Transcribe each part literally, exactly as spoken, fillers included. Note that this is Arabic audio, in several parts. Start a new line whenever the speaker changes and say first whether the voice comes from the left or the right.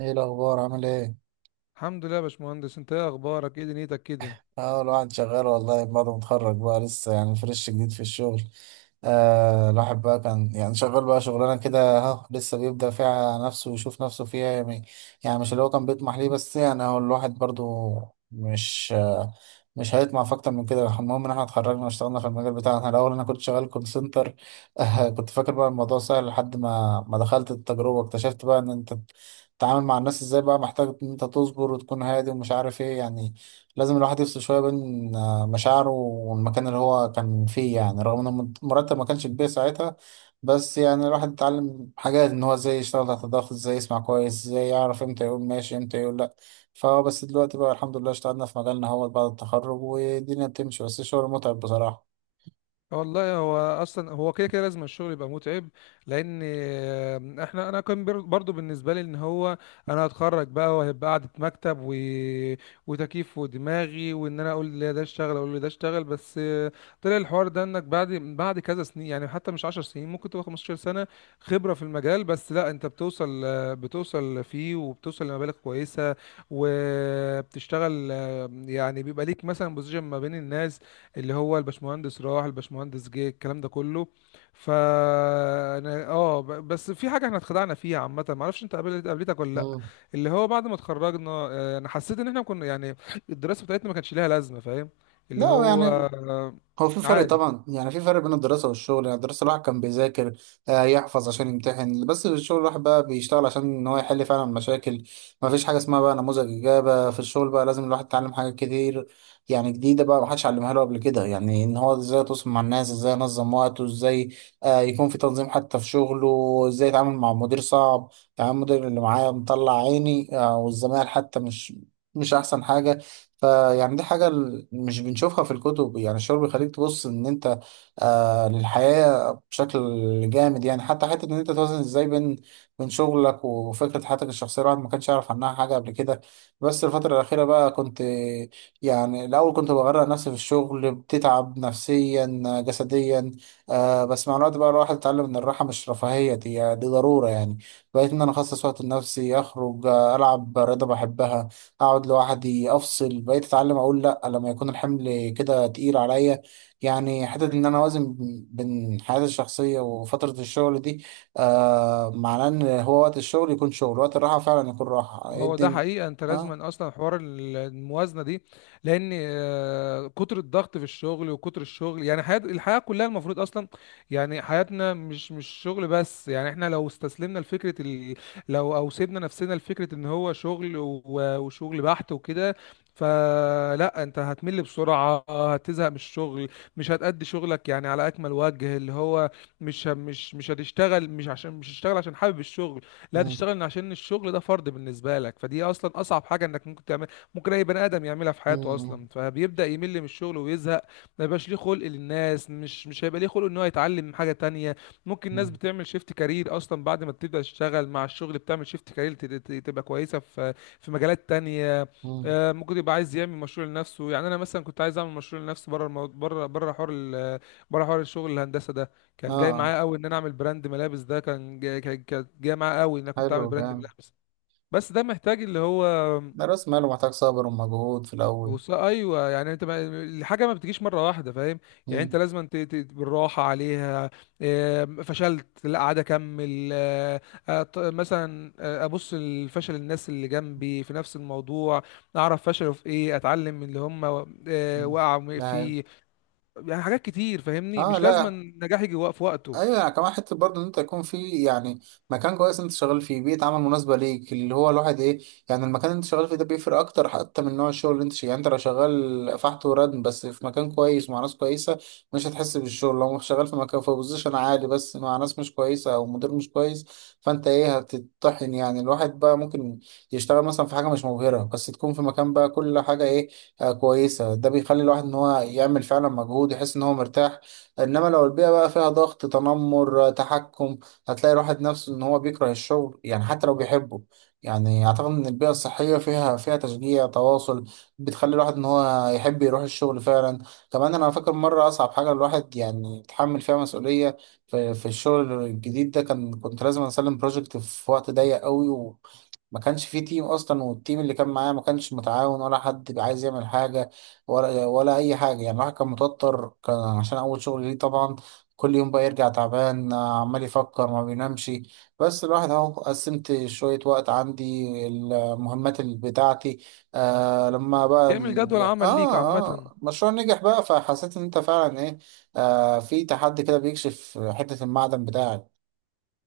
right: ايه الاخبار، عامل ايه؟
left: الحمد لله يا باشمهندس، انت ايه اخبارك؟ ايه دنيتك كده؟
right: اه الواحد شغال والله، بعد ما اتخرج بقى لسه يعني فريش جديد في الشغل. آه الواحد بقى كان يعني شغال بقى شغلانة كده، اهو لسه بيبدأ فيها نفسه ويشوف نفسه فيها يعني, يعني مش اللي هو كان بيطمح ليه، بس يعني هو الواحد برضو مش آه مش هيطمع في اكتر من كده. المهم ان احنا اتخرجنا واشتغلنا في المجال بتاعنا. الاول انا كنت شغال كول سنتر. آه كنت فاكر بقى الموضوع سهل لحد ما ما دخلت التجربة، اكتشفت بقى ان انت تتعامل مع الناس ازاي. بقى محتاج ان انت تصبر وتكون هادي ومش عارف ايه يعني، لازم الواحد يفصل شوية بين آه، مشاعره والمكان اللي هو كان فيه، يعني رغم ان الم- المرتب ما كانش كبير ساعتها. بس يعني الواحد اتعلم حاجات، ان هو ازاي يشتغل تحت الضغط، ازاي يسمع كويس، ازاي يعرف امتى يقول ماشي، امتى يقول لا. فهو بس دلوقتي بقى الحمد لله اشتغلنا في مجالنا، هو بعد التخرج والدنيا بتمشي، بس الشغل متعب بصراحة.
left: والله هو اصلا هو كده كده لازم الشغل يبقى متعب. لان آمم، احنا انا كان بر- برضو بالنسبه لي ان هو انا هتخرج بقى وهيبقى قعده مكتب و... وتكييف ودماغي، وان انا اقول لي ده اشتغل اقول لي ده اشتغل. بس طلع الحوار ده انك بعد بعد كذا سنين، يعني حتى مش عشر سنين، ممكن تبقى خمستاشر سنه خبره في المجال. بس لا انت بتوصل بتوصل فيه، وبتوصل لمبالغ كويسه. وبتشتغل، آمم، يعني بيبقى ليك مثلا بوزيشن ما بين الناس، اللي هو الباشمهندس راح الباشمهندس جه، الكلام ده كله. فانا اه ب- بس في حاجه احنا اتخدعنا فيها عامه، ما اعرفش انت قابلت قابلتك ولا لا،
right: مم.
left: اللي هو بعد ما اتخرجنا، آه، انا حسيت ان احنا كنا يعني الدراسه بتاعتنا ما كانش ليها لازمه، فاهم؟ اللي
right: لا
left: هو
right: يعني،
left: آه،
right: هو في فرق
left: عادي.
right: طبعا، يعني في فرق بين الدراسة والشغل. يعني الدراسة الواحد كان بيذاكر، آه، يحفظ عشان يمتحن، بس الشغل الواحد بقى بيشتغل عشان ان هو يحل فعلا مشاكل. ما فيش حاجة اسمها بقى نموذج إجابة في الشغل. بقى لازم الواحد يتعلم حاجات كتير، يعني جديدة بقى محدش علمها له قبل كده. يعني ان هو ازاي يتواصل مع الناس، ازاي ينظم وقته، ازاي آه، يكون في تنظيم حتى في شغله، ازاي يتعامل مع مدير صعب. يعني المدير اللي معايا مطلع عيني، آه، والزمايل حتى مش مش احسن حاجة. فيعني دي حاجة ال- مش بنشوفها في الكتب. يعني الشعور بيخليك تبص إن أنت آه للحياة بشكل جامد. يعني حتى حتة إن أنت توازن إزاي بين بين شغلك وفكرة حياتك الشخصية. الواحد ما كانش يعرف عنها حاجة قبل كده. بس الفترة الأخيرة بقى كنت، يعني الأول كنت بغرق نفسي في الشغل، بتتعب نفسيا آه، جسديا. آه بس مع الوقت بقى الواحد اتعلم إن الراحة مش رفاهية، دي, دي ضرورة. يعني بقيت إن أنا أخصص وقت لنفسي، أخرج آه، ألعب رياضة بحبها، اقعد لوحدي، افصل. بقيت اتعلم اقول لا لما يكون الحمل كده تقيل عليا. يعني حتى ان انا اوازن بين حياتي الشخصيه وفتره الشغل دي. آه معناه ان هو وقت الشغل يكون شغل، وقت الراحه فعلا يكون راحه. ايه
left: هو ده
right: الدنيا؟
left: حقيقة، انت لازم
right: اه.
left: اصلا حوار ال- الموازنة دي. لان آه، كتر الضغط في الشغل وكتر الشغل، يعني حياة الحياة كلها المفروض اصلا، يعني حياتنا مش مش شغل بس. يعني احنا لو استسلمنا لفكرة ال... لو او سيبنا نفسنا لفكرة ان هو شغل و... وشغل بحت وكده، فلا انت هتمل بسرعة، هتزهق من الشغل، مش هتأدي شغلك يعني على اكمل وجه. اللي هو مش مش مش هتشتغل مش عشان مش هتشتغل عشان حابب الشغل، لا
right: مم.
left: تشتغل عشان الشغل ده فرض بالنسبه لك. فدي اصلا اصعب حاجه انك ممكن تعمل، ممكن اي بني ادم يعملها في حياته
right: مم.
left: اصلا. فبيبدا يمل من الشغل ويزهق، ما يبقاش ليه خلق للناس، مش مش هيبقى ليه خلق ان هو يتعلم حاجه تانية. ممكن الناس
right: مم.
left: بتعمل شيفت كارير اصلا، بعد ما بتبدا تشتغل مع الشغل بتعمل شيفت كارير، تبقى كويسه في في مجالات تانية.
right: مم.
left: آه، ممكن يبقى عايز يعمل مشروع لنفسه. يعني انا مثلا كنت عايز اعمل مشروع لنفسي بره المو... بره بره حوار ال... بره حوار الشغل الهندسه ده. كان جاي
right: اه،
left: معايا قوي ان انا اعمل براند ملابس، ده كان جاي كان- كانت جايه معايا قوي ان انا كنت
right: حلو
left: اعمل براند
right: جامد.
left: ملابس. بس ده محتاج اللي هو
right: ده راس ماله، محتاج صبر ومجهود في الاول.
left: وص- ايوه، يعني انت ما... الحاجه ما بتجيش مره واحده، فاهم؟ يعني انت
right: مم.
left: لازم ت... ت... بالراحه عليها. آه، فشلت، لا عاد اكمل. آه، آه، ط- مثلا آه، ابص لفشل الناس اللي جنبي في نفس الموضوع، اعرف فشلوا في ايه، اتعلم من اللي هم و- آه،
right: مم.
left: وقعوا
right: ده حلو.
left: فيه. يعني حاجات كتير، فاهمني؟
right: اه،
left: مش لازم
right: لا.
left: النجاح يجي وق- في وقته.
right: ايوه، يعني كمان حته برضه ان انت يكون في، يعني مكان كويس انت شغال فيه، بيئه عمل مناسبه ليك، اللي هو الواحد ايه، يعني المكان اللي انت شغال فيه ده بيفرق اكتر حتى من نوع الشغل اللي انت شغال. يعني انت لو شغال فحت وردم بس في مكان كويس مع ناس كويسه، مش هتحس بالشغل. لو شغال في مكان في بوزيشن عالي بس مع ناس مش كويسه او مدير مش كويس، فانت ايه هتتطحن. يعني الواحد بقى ممكن يشتغل مثلا في حاجه مش مبهره، بس تكون في مكان بقى كل حاجه ايه، آه كويسه. ده بيخلي الواحد ان هو يعمل فعلا مجهود، يحس ان هو مرتاح. انما لو البيئه بقى فيها ضغط، تنمر، تحكم، هتلاقي الواحد نفسه ان هو بيكره الشغل، يعني حتى لو بيحبه. يعني اعتقد ان البيئه الصحيه فيها فيها تشجيع، تواصل، بتخلي الواحد ان هو يحب يروح الشغل فعلا. كمان انا فاكر مره، اصعب حاجه الواحد يعني يتحمل فيها مسؤوليه، في, في الشغل الجديد ده، كان كنت لازم اسلم بروجكت في وقت ضيق قوي. ما كانش فيه تيم اصلا، والتيم اللي كان معاه ما كانش متعاون، ولا حد بقى عايز يعمل حاجه ولا ولا اي حاجه. يعني الواحد كان متوتر، كان عشان اول شغل ليه طبعا. كل يوم بقى يرجع تعبان، آه، عمال يفكر ما بينامش. بس الواحد اهو قسمت شويه وقت عندي، المهمات اللي بتاعتي. آه لما بقى
left: تعمل
right: ال...
left: جدول
right: يعني
left: عمل ليك
right: اه
left: عامه.
right: اه المشروع نجح بقى، فحسيت ان انت فعلا ايه. آه في تحدي كده بيكشف حته المعدن بتاعك.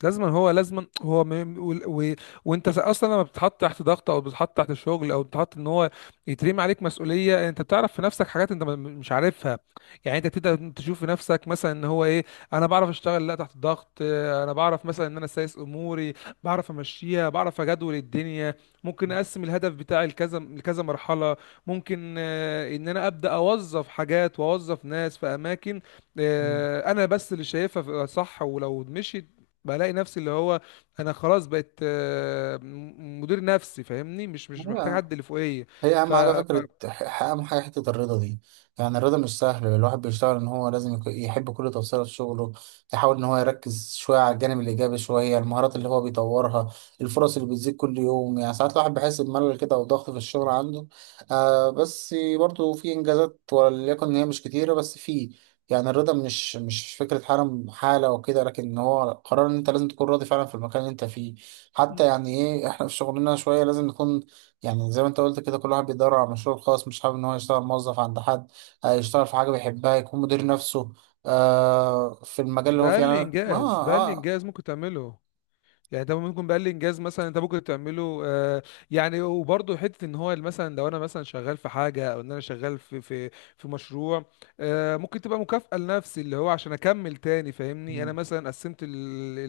left: لازما هو لازما هو م... م- و... و... وانت س- اصلا لما بتتحط تحت ضغط، او بتتحط تحت الشغل، او بتتحط ان هو يترمي عليك مسؤوليه، انت بتعرف في نفسك حاجات انت م- مش عارفها. يعني انت بتبدا تشوف في نفسك مثلا ان هو ايه، انا بعرف اشتغل لا تحت ضغط. اه، انا بعرف مثلا ان انا سايس اموري، بعرف امشيها، بعرف اجدول الدنيا. ممكن اقسم الهدف بتاعي لكذا لكذا مرحله. ممكن اه، ان انا ابدا اوظف حاجات واوظف ناس في اماكن اه، انا بس اللي شايفها صح. ولو مشيت، بلاقي نفسي اللي هو انا خلاص بقيت، آه، م- مدير نفسي، فاهمني؟ مش مش محتاج
right: مم.
left: حد اللي فوقيه.
right: هي
left: ف
right: أهم حاجة،
left: ف-
right: فكرة ح- أهم حاجة حتة الرضا دي. يعني الرضا مش سهل. الواحد بيشتغل إن هو لازم يك- يحب كل تفصيلة في شغله، يحاول إن هو يركز شوية على الجانب الإيجابي، شوية المهارات اللي هو بيطورها، الفرص اللي بتزيد كل يوم. يعني ساعات الواحد بيحس بملل كده أو ضغط في الشغل عنده، آه بس برضه في إنجازات، وليكن إن هي مش كتيرة، بس في. يعني الرضا مش مش فكرة حالة حالة وكده، لكن هو قرار إن أنت لازم تكون راضي فعلا في المكان اللي أنت فيه. حتى يعني إيه، إحنا في شغلنا شوية لازم نكون، يعني زي ما انت قلت كده، كل واحد بيدور على مشروع خاص، مش حابب ان هو يشتغل موظف عند حد، آه، يشتغل في حاجة بيحبها، يكون مدير نفسه آه في المجال اللي هو فيه.
left: بقى لي
right: يعني أنا-
left: انجاز، بقى
right: اه
left: لي
right: اه
left: انجاز ممكن تعمله. يعني ده ممكن بقى الانجاز مثلا انت ممكن تعمله آه، يعني. وبرضه حته ان هو مثلا لو انا مثلا شغال في حاجه، او ان انا شغال في في في مشروع، آه، ممكن تبقى مكافاه لنفسي، اللي هو عشان اكمل تاني، فاهمني؟ انا مثلا قسمت ال ال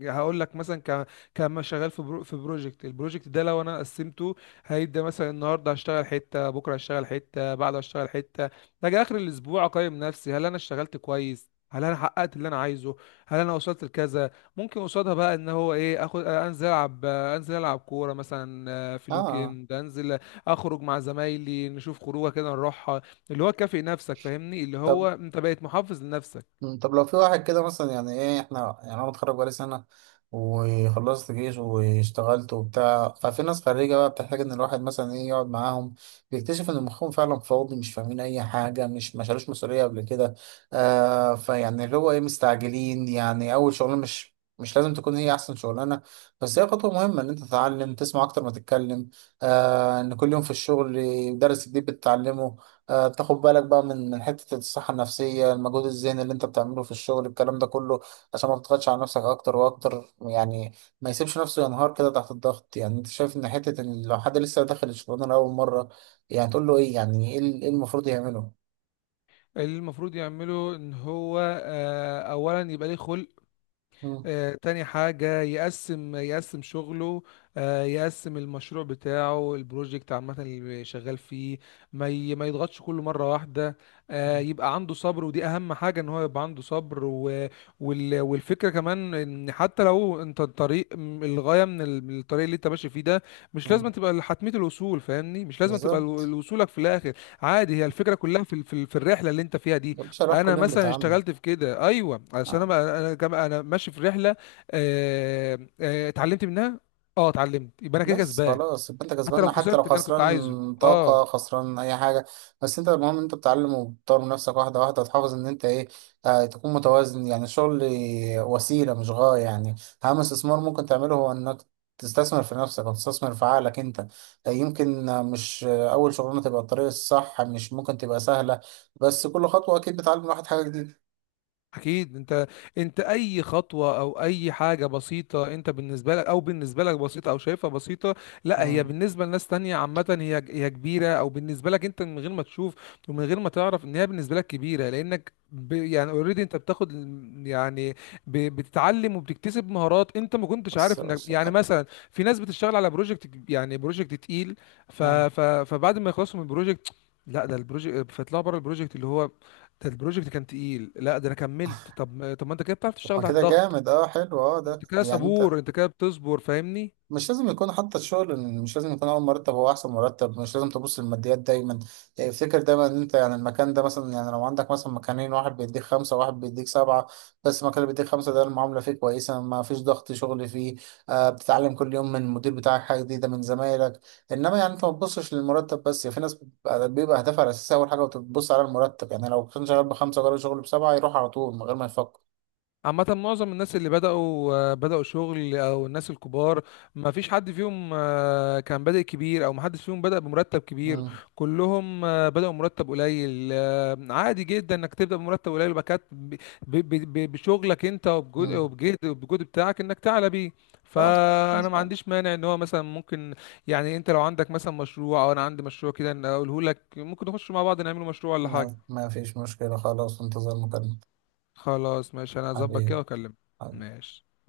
left: ال هقول لك مثلا ك كما شغال في برو في بروجكت. البروجكت ده لو انا قسمته، هيبدا مثلا النهارده هشتغل حته، بكره هشتغل حته، بعده هشتغل حته، اجي اخر الاسبوع اقيم نفسي: هل انا اشتغلت كويس؟ هل انا حققت اللي انا عايزه؟ هل انا وصلت لكذا؟ ممكن قصادها بقى ان هو ايه، اخد انزل العب، انزل العب كوره مثلا، آه، في
right: اه,
left: الويك
right: آه.
left: اند انزل اخرج مع زمايلي نشوف خروجه كده نروحها. اللي هو كافئ نفسك، فاهمني؟ اللي
right: طب.
left: هو انت بقيت محافظ لنفسك.
right: مم، طب لو في واحد كده مثلا، يعني ايه، احنا يعني انا متخرج بقالي سنة، وخلصت جيش، واشتغلت وبتاع. ففي ناس خريجة بقى بتحتاج ان الواحد مثلا ايه يقعد معاهم، بيكتشف ان مخهم فعلا فاضي، مش فاهمين اي حاجة، مش ما شالوش مسؤولية قبل كده. آه فيعني اللي هو ايه، مستعجلين. يعني اول شغلانة مش مش لازم تكون هي احسن شغلانه، بس هي خطوه مهمه ان انت تتعلم تسمع اكتر ما تتكلم. آه ان كل يوم في الشغل درس جديد بتتعلمه. آه، تاخد بالك بقى من من حتة الصحة النفسية، المجهود الذهني اللي انت بتعمله في الشغل الكلام ده كله، عشان ما تضغطش على نفسك اكتر واكتر. يعني ما يسيبش نفسه ينهار كده تحت الضغط. يعني انت شايف ان حتة ان لو حد لسه داخل الشغلانة لأول مرة، يعني تقول له ايه، يعني ايه ال- إيه المفروض يعمله؟
left: اللي المفروض يعمله ان هو آه، اولا يبقى ليه خلق.
right: مم.
left: آه، تاني حاجة يقسم يقسم شغله، آه، يقسم المشروع بتاعه، البروجكت عامة اللي شغال فيه، ما ي- ما يضغطش كله مرة واحدة. آه، يبقى عنده صبر، ودي أهم حاجة، إن هو يبقى عنده صبر. و- وال- والفكرة كمان إن حتى لو أنت الطريق م- الغاية من ال- من الطريق اللي أنت ماشي فيه ده، مش لازم
right: مم.
left: تبقى حتمية الوصول، فاهمني؟ مش لازم تبقى
right: بالظبط.
left: ال- وصولك في الآخر. عادي، هي الفكرة كلها في ال- في ال- في الرحلة اللي أنت فيها دي.
right: ده بصراحة
left: انا
right: كل يوم
left: مثلا
right: بيتعامل.
left: اشتغلت في كده ايوه، عشان
right: آه.
left: انا انا كم- انا ماشي في رحله، آه، آه، اتعلمت منها. اه، اتعلمت، يبقى انا كده
right: بس
left: كسبان.
right: خلاص يبقى انت
left: حتى لو
right: كسبان حتى لو
left: خسرت اللي انا كنت عايزه،
right: خسران
left: اه.
right: طاقة، خسران أي حاجة. بس انت المهم انت بتتعلم وبتطور من نفسك واحدة واحدة، وتحافظ ان انت ايه، آه تكون متوازن. يعني الشغل وسيلة مش غاية. يعني أهم استثمار ممكن تعمله هو انك تستثمر في نفسك وتستثمر في عقلك انت. آه، يمكن آه، مش آه، أول شغلانة تبقى الطريق الصح، مش ممكن تبقى سهلة، بس كل خطوة أكيد بتعلم الواحد حاجة جديدة.
left: اكيد. انت، انت اي خطوه او اي حاجه بسيطه، انت بالنسبه لك، او بالنسبه لك بسيطه او شايفها بسيطه، لا هي
right: مم.
left: بالنسبه لناس تانية عامه، هي هي كبيره. او بالنسبه لك انت، من غير ما تشوف ومن غير ما تعرف ان هي بالنسبه لك كبيره، لانك ب يعني اوريدي انت بتاخد ال- يعني ب بتتعلم وبتكتسب مهارات انت ما كنتش
right: بس
left: عارف انك يعني
right: آه
left: مثلا. في ناس بتشتغل على بروجكت، يعني بروجكت تقيل، ف
right: آه.
left: ف فبعد ما يخلصوا من البروجكت، لا ده البروجكت، فيطلعوا بره البروجكت اللي هو ده البروجكت كان تقيل، لا ده انا كملت. طب ما- طب ما انت كده بتعرف
right: طب ما
left: تشتغل تحت
right: كده
left: ضغط،
right: جامد، اه حلو، اه ده
left: انت كده
right: يعني انت
left: صبور، انت كده بتصبر، فاهمني؟
right: مش لازم يكون حتى الشغل، مش لازم يكون اول مرتب هو احسن مرتب. مش لازم تبص للماديات دايما. يعني افتكر دايما ان انت، يعني المكان ده، مثلا يعني لو عندك مثلا مكانين، واحد بيديك خمسة وواحد بيديك سبعة، بس المكان اللي بيديك خمسة ده المعاملة فيه كويسة، ما فيش ضغط شغل فيه، آه بتتعلم كل يوم من المدير بتاعك حاجة جديدة من زمايلك. انما يعني انت ما تبصش للمرتب بس. يعني في ناس بيبقى بيبقى هدفها الاساسي اول حاجة وتبص على المرتب. يعني لو كان شغال بخمسة وجرب شغل بسبعة، يروح على طول من غير ما يفكر.
left: عامة معظم الناس اللي بدأوا، آه، بدأوا شغل، أو الناس الكبار، ما فيش حد فيهم آه، كان بادئ كبير، أو ما حدش فيهم بدأ بمرتب كبير.
right: مم.
left: كلهم آه، بدأوا مرتب قليل. آه، عادي جدا إنك تبدأ بمرتب قليل، وبعد كده ب- ب- ب- بشغلك أنت، وبجهد
right: مم.
left: وبجهد وبجهد بتاعك، إنك تعلى بيه.
right: لا.
left: فأنا ما عنديش مانع إن هو مثلا ممكن، يعني أنت لو عندك مثلا مشروع، أو أنا عندي مشروع كده، إن أقوله لك ممكن نخش مع بعض نعمله مشروع ولا حاجة.
right: ما ما فيش مشكلة، خلاص. انتظر مكالمة.
left: خلاص ماشي، أنا هظبط
right: حبيبي،
left: كده وأكلمك.
right: حبيبي.
left: ماشي.